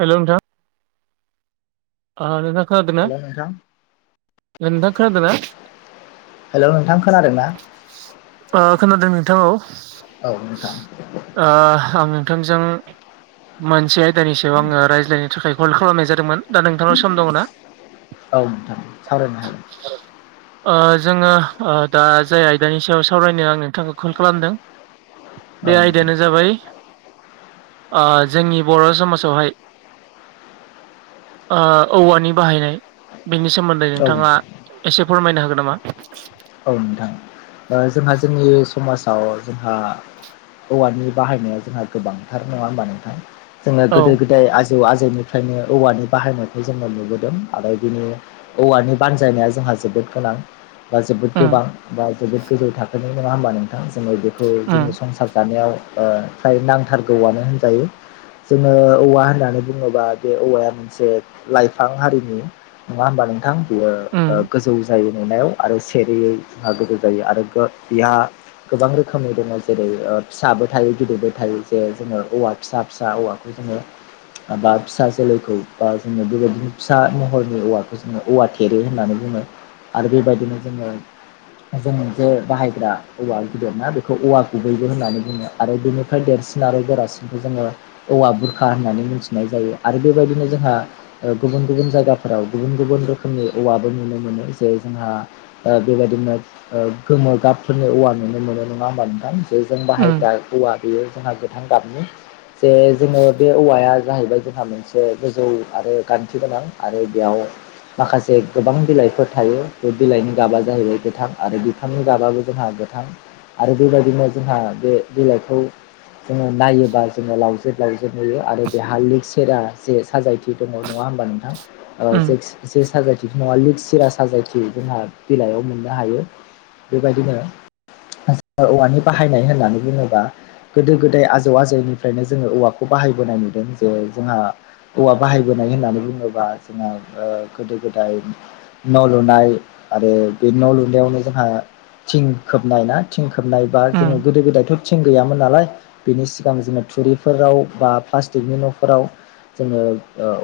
Hello नोंथां ओ नोंथां खोनादोंना? हेल' नोंथां ए नोंथां खोनादों ना? हेलौ नोंथां खोनादों ना? ओ खोनादों नोंथां औ। औ नोंथां। ओ आं नोंथांजों मोनसे आयदानि सायाव आङो रायज्लायनो थाखाय कल खालामनाय जादोंमोन। दा नोंथांनाव सम दङ ना? औ नोंथां सावरायनो हागोन ओ जोङो ओ दा जाय आयदानि सायाव सावरायनो आं नोंथांखौ कल खालामदों औ बे नोंथां आयदायानो जाबाय ओ जोंनि बर' समाजावहाय ओ औवानि बाहायनाय बेनि सोमोन्दै औ नोंथाङा नोंथां एसे फोरमायनो हागोन नामा? औ नोंथां। ओ जोंहा जोंनि समाज आव जोंहा औवानि बाहायनाया जोंहा गोबांथार नङा होमबा नोंथां। जोङो औ गोदो गोदाय आजौ आजैनिफ्रायनो औवानि बाहायनायखौ जोङो नुबोदों आरो बिनि औवानि बानजायनाया जोंहा जोबोद गोनां। बा जोबोद उम गोबां बा जोबोद गोजौ थाखोनि नङा होमबा नोंथां जोङो बेखौ उम जोंनि संसार जानायाव ओ फ्राय नांथारगौआनो होनजायो। जोङो औवा होननानै बुङोबा बे औवाया मोनसे लाइफां हारिनि नङा होमबा नोंथां बियो ओ उम गोजौ जायो नुनायाव आरो सेरेयै जोंहा गोजौ जायो आरो गो बेहा गोबां रोखोमनि दङ जेरै ओ फिसाबो थायो गिदिरबो थायो जे जोङो औवा फिसा फिसा औवाखौ जोङो बा फिसा जोलैखौ बा जोङो बेबायदिनो फिसा महरनि औवाखौ जोङो औवा थेरे होननानै बुङो आरो बेबायदिनो जोङो जों जे बाहायग्रा औवा गिदिर ना बेखौ औवा गुबैबो होननानै बुङो आरो बेनिफ्राय देरसिन आरो गोरासिनखौ जोङो औवा बुरखा होननानै मिथिनाय जायो आरो बेबायदिनो जोंहा गुबुन गुबुन जायगाफोराव गुबुन गुबुन रोखोमनि औवाबो नुनो मोनो जे जोंहा बेबायदिनो गोमो गाबफोरनि औवा नुनो मोनो नङा होमबा नोंथां ओ जों उम बाहायग्रा औवा बेयो जोंहा गोथां गाबनि जे जोङो बे औवाया जाहैबाय जोंहा मोनसे बे गोजौ आरो गान्थि गोनां आरो बेयाव माखासे गोबां बिलाइफोर थायो बिलाइनि गाबा जाहैबाय गोथां आरो बिफांनि गाबाबो जोंहा गोथां आरो बेबायदिनो जोंहा बे बिलाइखौ जोङो नायोबा जोङो लावजेद लावजेद नुयो आरो बेहा लिक सेरा जे साजाय दङ नङा होमबा नोंथां उम जे साजायथि नङा लिक सिरा साजायथि जोंहा बिलाइयाव मोननो हायो बेबायदिनो ओ औवानि बाहायनाय होननानै बुङोबा गोदो गोदाय आजौ आजौनिफ्रायनो जोङो औवाखौ बाहायबोनाय नुदों जे जोंहा औवा बाहायबोनाय होननानै बुङोबा जोंहा ओ गोदो गोदाय न' लुनाय आरो बे न' लुनायावनो जोंहा थिं खोबनाय ना थिं खोबनाय बा जोङो उम गोदो गोदायथ' थिं गैयामोन नालाय बिनि सिगां जोङो थुरिफोराव बा प्लास्टिकनि न'फोराव जोङो ओ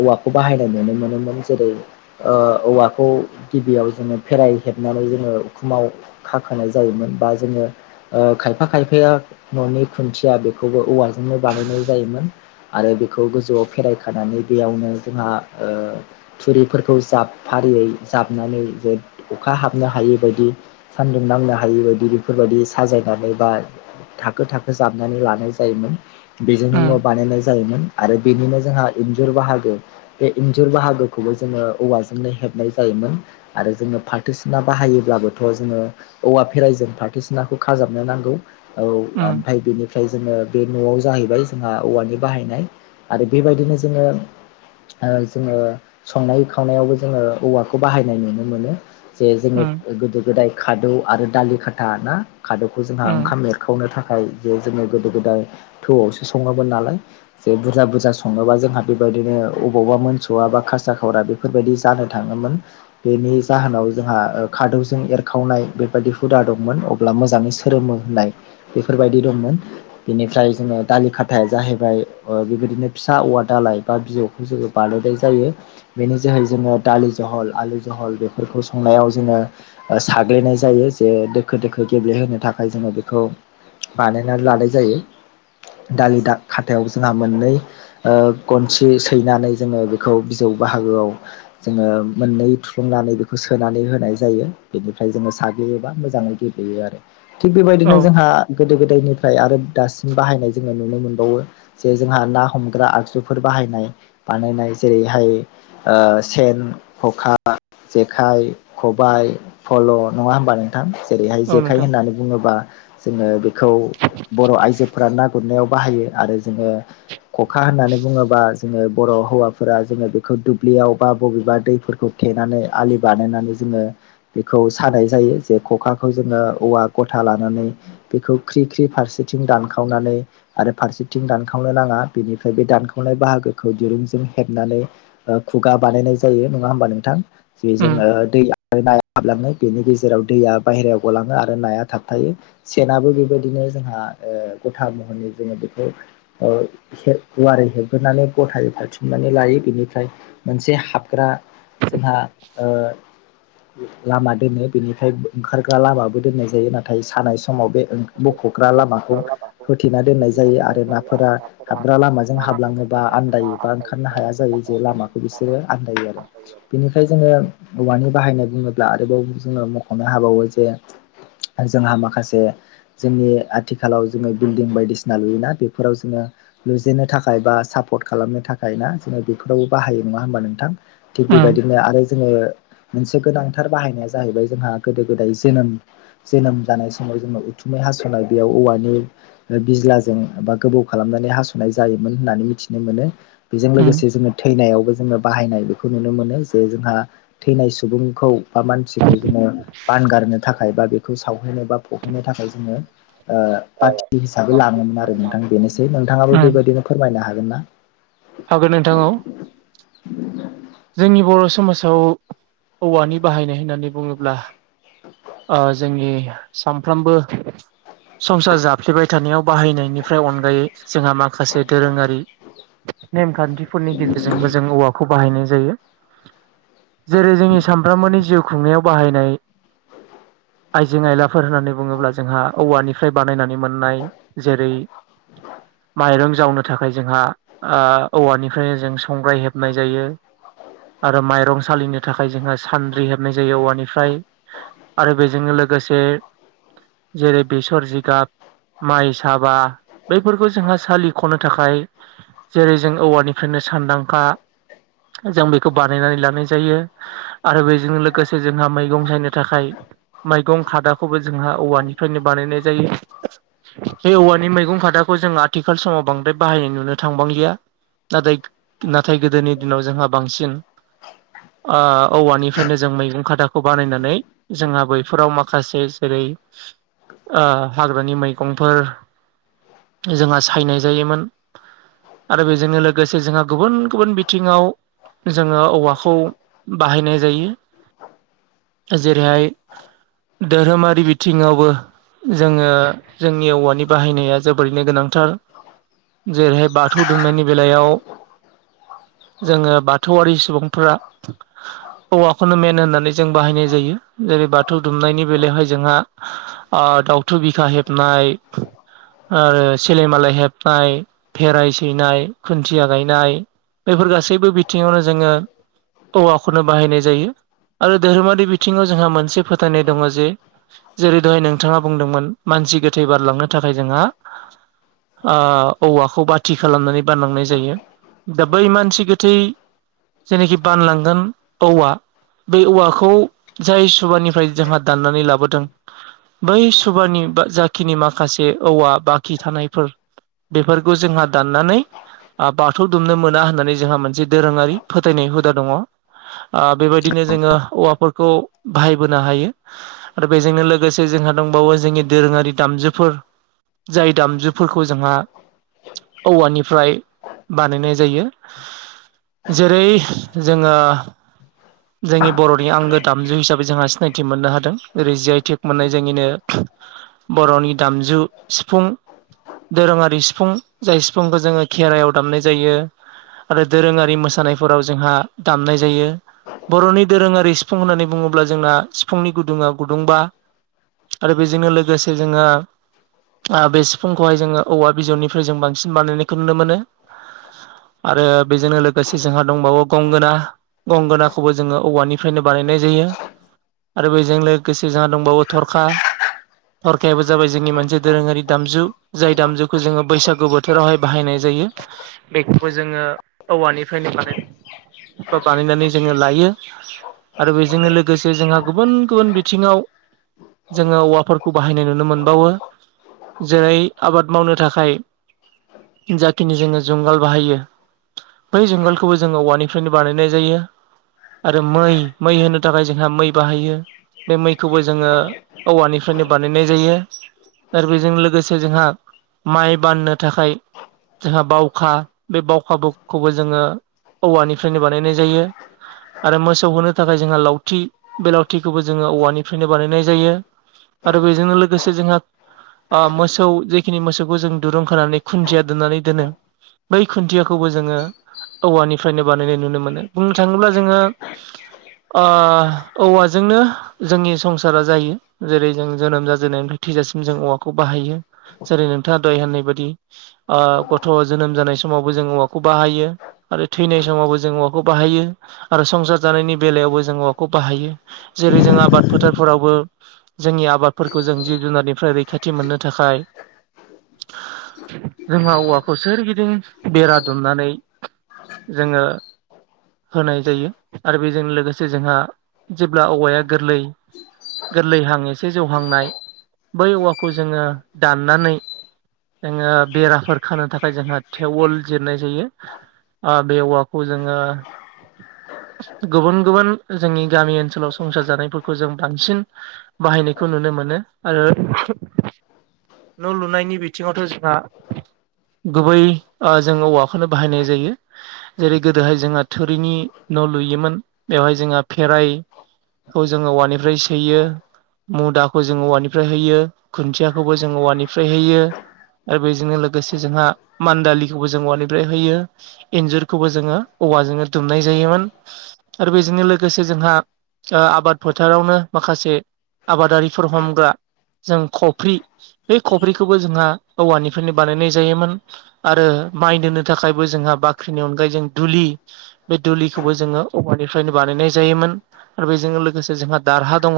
औवाखौ बाहायनाय नुनो मोनोमोन जेरै ओ औवाखौ गिबियाव जोङो फेराइ हेबनानै जोङो उखुमाव खाखोनाय जायोमोन बा जोङो ओ खायफा खायफाया न'नि खुन्थिया बेखौबो औवाजोंनो बानायनाय जायोमोन आरो बेखौ गोजौआव फेराय खानानै बेयावनो जोंहा ओ थुरिफोरखौ जाब फारियै जाबनानै जे अखा हाबनो हायि बायदि सान्दुं नांनो हायै बायदि बेफोरबायदि साजायनानै बा थाखो थाखो जाबनानै लानाय जायोमोन बेजोंनो उम न' बानायनाय जायोमोन आरो बेनिनो जोंहा इन्जुर बाहागो बे इन्जुर बाहागोखौबो जोङो औवाजोंनो हेबनाय जायोमोन आरो जोङो फाथो सिना बाहायोब्लाबोथ' जोङो औवा फेराइजों फाथोसिनाखौ खाजाबनो नांगौ औ उम ओमफ्राय बेनिफ्राय ओ जोङो बे न'आव जाहैबाय जोंहा औवानि बाहायनाय आरो बेबायदिनो जोङो ओ जोङो संनाय खावनायावबो जोङो औवाखौ बाहायनाय नुनो मोनो जे जोङो उम गोदो गोदाय खादौ आरो दालि खाथा ना खादौखौ जोंहा उम ओंखाम एर खावनो थाखाय जे जोङो गोदो गोदाय थौआवसो सङोमोन नालाय जे बुरजा बुरजा सङोबा जोंहा बेबायदिनो अबावबा मोनस'वा बा खासा खावरा बे बेफोरबायदि जानो थाङोमोन बेनि जाहोनाव जोंहा ओ खादौजों एरखावनाय बेबायदि हुदा दंमोन अब्ला मोजाङै सोरोमो होननाय बेफोरबायदि दंमोन बेनिफ्राय जोङो दालि खाथाया जाहैबाय ओ बेबायदिनो फिसा औवा दालाय बा बिजौखौ जोङो बानायनाय जायो बेनि जोहै जोङो दालि जहल आलु जहल बेफोरखौ संनायाव जोङो ओ साग्लिनाय जायो जे दोखो दोखो गेब्लेहोनो थाखाय जोङो बेखौ बानायनानै लानाय जायो दालि दा खाथायाव जोंहा मोननै ओ गनसि सैनानै जोङो बेखौ बिजौ बाहागोआव जोङो मोननै थुफ्लंनानै बेखौ बेखौ सोनानै होनाय जायो बेनिफ्राय जोङो साग्लियोबा मोजाङै गेब्लेयो आरो। थिग औ बेबायदिनो जोंहा गोदो गोदायनिफ्राय आरो दासिम बाहायनाय जोङो नुनो मोनबावो जे जोंहा ना हमग्रा आगजुफोर बाहायनाय बानायनाय जेरैहाय ओ सेन, खखा जेखाइ, खबाइ, फल' नङा होमबा नोंथां जेरैहाय औ जेखाइ नोंथां होननानै बुङोबा जोङो बेखौ बर' आइजोफोरा ना गुरनायाव बाहायो आरो जोङो खखा होननानै बुङोबा जोङो बर' हौवाफोरा जोङो बेखौ दुब्लियाव बा बबेबा दैफोरखौ थेनानै आलि बानायनानै जोङो बेखौ सानाय जायो जे खखाखौ जोङो औवा गथा लानानै बेखौ ख्रि ख्रि फारसेथिं दानखावनानै आरो फारसेथिं दानखावनो नाङा बेनिफ्राय बे दानखावनाय बाहागोखौ दिरुंजों हेबनानै खुगा बानायनाय जायो नङा होमबा नोंथां उम बेजों ओ दै आरो ना हाबलाङो बेनि गेजेराव दैया बाहेरायाव गलाङो आरो नाया थाबथायो सेनाबो बेबायदिनो जोंहा ओ गथा महरै जोङो बेखौ ओ गुवारै हेबग्रोनानै गथाय फारथुमनानै लायो बेनिफ्राय मोनसे हाबग्रा जोंहा ओ लामा दोनो बेनिफ्राय ओंखारग्रा लामाबो दोननाय जायो नाथाय सानाय स समाव बे बख'ग्रा लामाखौ होथेना दोननाय जायो आरो नाफोरा हाबग्रा लामाजों हाबलाङोबा आन्दायो बा ओंखारनो हाया जायो जे लामाखौ बिसोरो आन्दायो आरो। बेनिफ्राय जोङो औवानि बाहायनाय बुङोब्ला आरोबाव जोङो मख'नो हाबावो जे जोंहा माखासे जोंनि आथिखालाव जोङो बिल्डिं बायदिसिना लुयोना बेफोराव जोङो लुजेननो थाखाय बा सापर्ट खालामनो थाखाय ना जोङो बेफोरावबो बाहायो नङा होमबा नोंथां। थिग उम बेबायदिनो आरो जोङो मोनसे गोनांथार बाहायनाया जाहैबाय जोंहा गोदो गोदाय जोनोम जोनोम जानाय समाव जोङो उथुमै हास'नाय बेयाव औवानि बिज्लाजों बा गोबौ खालामनानै हास'नाय जायोमोन होननानै मिथिनो मोनो। बेजों उम लोगोसे जोङो थैनायावबो जोङो बाहायनाय बेखौ नुनो मोनो जे जोंहा थैनाय सुबुंखौ बा मानसिखौ जोङो बानगारनो थाखाय बा बेखौ सावहैनो बा फबहैनो थाखाय जोङो ओ पाटिकि हिसाबै लाङोमोन आरो नोंथां बेनोसै नोंथाङाबो उम बेबायदिनो फोरमायनो हागोन ना। हागोन नोंथा औ। जोंनि बर' समाजाव औवानि बाहायनाय होननानै बुङोब्ला ओ जोंनि सामफ्रोमबो संसार जाफ्लेबाय थानायाव बाहायनायनिफ्राय अनगायै जोंहा मा माखासे दोरोङारि नेमखान्थि फोरनि गेजेरजोंबो जों औवाखौ बाहायनाय जायो जेरै जोंनि सानफ्रोमबोनि जिउ खुंनायाव बाहायनाय आइजें आइलाफोर होननानै बुङोब्ला जोंहा औवानिफ्राय बानायनानै मोननाय जेरै माइरं जावनो थाखाय जोंहा औवानिफ्रायनो जों संग्राय हेबनाय जायो आरो माइरं सालिनो थाखाय जोंहा सान्द्रि हेबनाय जायो औवानिफ्राय आरो बेजोंनो लोगोसे जेरै बेसर जिगाब माइ साबा बैफोरखौ जोंहा सालिख'नो थाखाय जेरै जों औवानिफ्रायनो सान्दांखा जों बेखौ बानायनानै लानाय जायो आरो बेजों लोगोसे जोंहा मैगं सायनो नि थाखाय मैगं खादाखौबो जोंहा औवानिफ्रायनो बानायनाय जायो बे औवानि मैगं खादाखौ जों आथिखाल समाव बांद्राय बाहायनाय नुनो थांबांलिया नाथाय नाथाय गोदोनि दिनाव जोंहा बांसिन आ औवानिफ्रायनो जों मैगं खादाखौ बानायनानै जोंहा बैफोराव माखासे जेरै ओ हाग्रानि मैगंफोर जोंहा सायनाय जायोमोन आरो बेजोंनो लोगोसे जोंहा गुबुन गुबुन बिथिङाव जोङो औवाखौ बाहायनाय जायो जेरैहाय धोरोमारि बिथिङावबो जोङो जोंनि औवानि बाहायनाया जोबोरैनो गोनांथार जेरैहाय बाथौ दुमनायनि बेलायाव जोङो बाथौआरि सुबुंफोरा औवाखौनो मेन होननानै जों बाहायनाय जायो जेरै बाथौ दुमनायनि बेलायावहाय जोंहा ओ दाउथु बिखा हेबनाय आरो सेलेमाला हेबनाय भेराय सैनाय खुन्थिया गायनाय बेफोर गासैबो बिथिङावनो जोङो औवाखौनो बाहायनाय जायो आरो धोरोमारि बि बिथिङाव जोंहा मोनसे फोथायनाय दङ जे जेरै दहाय नोंथाङा बुंदोंमोन मानसि गोथै बारलांनो थाखाय जोंहा ओ औवाखौ बाथि खालामनानै बाननांनाय जायो दा बै मानसि गोथै जेनाखि बानलांगोन औवा बे औवाखौ जाय सुबानिफ्राय जोंहा दाननानै लाबोदों बै सुबानि जाखिनि माखासे औवा बाखि थानायफोर बेफोरखौ जोंहा दाननानै ओ बाथौ दुमनो मोना होननानै जोंहा मोनसे दोरोङारि फोथायनाय हुदा दङ ओ बेबायदिनो जोङो औवाफोरखौ बाहायबोनो हायो आरो बेजोंनो लोगोसे जोंहा दंबावो जोंनि दोरोङारि दामजुफोर जाय दामजुफोरखौ जोंहा औवानिफ्राय बानायनाय जायो जेरै जोङो जोंनि बर'नि आंगो दाम आमजु हिसाबै जोंहा सिनायथि मोननो हादों ओरै जि आइ टि मोननाय जोंनिनो बर'नि दामजु सिफुं दोरोङारि सिफुं जाय सिफुंखौ जोङो खेराइायाव दामनाय जायो आरो दोरोङारि मोसानायफोराव जोंहा दामनाय जायो बर'नि दोरोङारि सिफुं होननानै बुङोब्ला जोंना सिफुंनि गुदुङा गुदुंबा आरो बेजोंनो लोगोसे जोङो ओ बे सिफुंखौहाय जोङो औवा बिजौनिफ्राय जों बांसिन बानायनायखौ नुनो मोनो आरो बेजोंनो लोगोसे जोंहा दंबावो गंगोना गंगोनाखौबो जोङो औवानिफ्रायनो नाय जायो आरो बेजों लोगोसे जोंहा दंबावो थरखा थरखायाबो जाबाय जोंनि मोनसे दोरोङारि दामजु जाय दामजुखौ जोङो बैसागु बोथोरावहाय बाहायनाय जायो बेखौबो जोङो औवानिफ्रायनो बानाय बा बानायनानै जोङो लायो आरो बेजोंनो लोगोसे जोंहा गुबुन गुबुन बिथिङाव जोङो औवाफोरखौ बाहायनाय नुनो मोनबावो जेरै आबाद मावनो थाखाय जाखिनि जोङो जुंगाल बाहायो बै जुंगालखौबो जोङो औवानिफ्रायनो बानायनाय जायो आरो मै मै होनो थाखाय जोंहा मै बाहायो बे मैखौबो जोङो औवानिफ्रायनो बानायनाय जायो आरो बेजों लोगोसे जोंहा माइ बान्नो थाखाय जाहा बावखा बे बावखा बौखौबो जोङो औवानिफ्रायनो बानायनाय जायो। आरो मोसौ होनो थाखाय जोंहा लावथि बे लावथिखौबो जोङो औवानिफ्रायनो बानायनाय जायो। आरो बेजोंनो लोगोसे जोंहा आ मोसौ जेख खिनि मोसौखौ जों दुरुं खानानै खुन्थिया दोननानै दोनो। बै खोन्थियाखौबो जोङो औवानिफ्रायनो बानायनाय नुनो मोनो। बुंनो थाङोब्ला जोंहा आ औवाजोंनो जोंनि संसारा जायो। जेरै जों जोनोम जाजेननायनिफ्राय थैजासिम जों औवाखौ बाहायो। जेरै नोंथाङा दहाय होननाय बायदि आ गथ' जोनोम जानाय स समावबो जों औवाखौ बाहायो। आरो थैनाय समावबो जों औाखौ बाहायो। आरो संसार जानायनि बेलायावबो जों औवाखौ बाहायो। जेरै जों आबाद फोथारफोरावबो जोंनि आबादफोरखौ जों जिब जुनारनिफ्राय रैखाथि मोननो थाखाय जोंहा औवाखौ सोरगिदिं बेरा दुमनानै जोङो होनाय जायो। बेजोंनो लोगोसे जोंहा जेब्ला औवाया गोरलै गोरलैहां एसे जौहांनाय बै औवाखौ जोङो दाननानै जोङो बेराफोर खानो थाखाय जोंहा थेवोल जिरनाय जायो। आ बे औवाखौ जोङो गुबुन गुबुन जोंनि गामि ओनसोलाव संसार जानायफोरखौ जों बांसिन बाहायनायखौ नुनो मोनो। आरो न' लुनायनि बिथिङावथ' जोंहा गुबै ओ जों औवाखौनो बाहायनाय जायो। जेरै गोदोहाय जोंहा थोरिनि न' लुयोमोन बेवहाय जोंहा फेराय खौ जोङो औवानिफ्राय सैयो। मुदाखौ जों औवानिफ्राय होयो। खुन्थियाखौबो जों औवानिफ्राय होयो। आरो बेजोंनो लोगोसे जोंहा मान्दालिखौबो जों औवानिफ्राय होयो। इन्जुरखौबो जोङो औवाजोंनो दुमनाय जायोमोन। आरो बेजोंनो लोगोसे जोंहा आ आबाद फोथारावनो माखासे आबादारिफोर हमग्रा जों खफ्रि बे खफ्रिखोबो जोंहा औवानिफ्रायनो बानायनाय जायोमोन। आरो माइ दोननो थाखायबो जोंहा बाख्रिनि अनगायै जों दुलि बे दुलिखौबो जोङो औवानिफ्रायनो बानायनाय जायोमोन। आरो बेजों लोगोसे जोंहा दारहा दङ।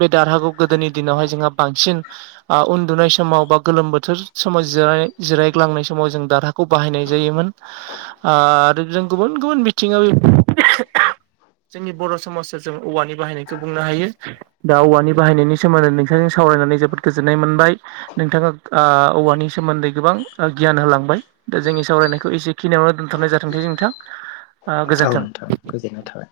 बे दारहाखौ गोदोनि दिनावहाय जोंहा बांसिन आ उन्दुनाय समाव बा गोलोम बोथोर समाव जिराय जिरायग्लांनाय समाव जों दारहा खौ बाहायनाय जायोमोन। आट आरो जों गुबुन गुबुन बिथिङाव जोंनि बर' समाजा जों औवानि बाहायनायखौ बुंनो हायो। दा औवानि बाहायनायनि सोमोन्दै नोंथां जों सावरायनानै जोबोद गोजोननाय मोनबाय। नोंथाङा आ औवानि सोमोन्दै गोबां ओ गियान होलांबाय। दा जोंनि सावरायनायखौ एसे खिनियावनो दोनथ'नाय जाथों [unintelligible] नोंथां औ गोजोन्थों। नोंथां गोजोननाय थाबाय।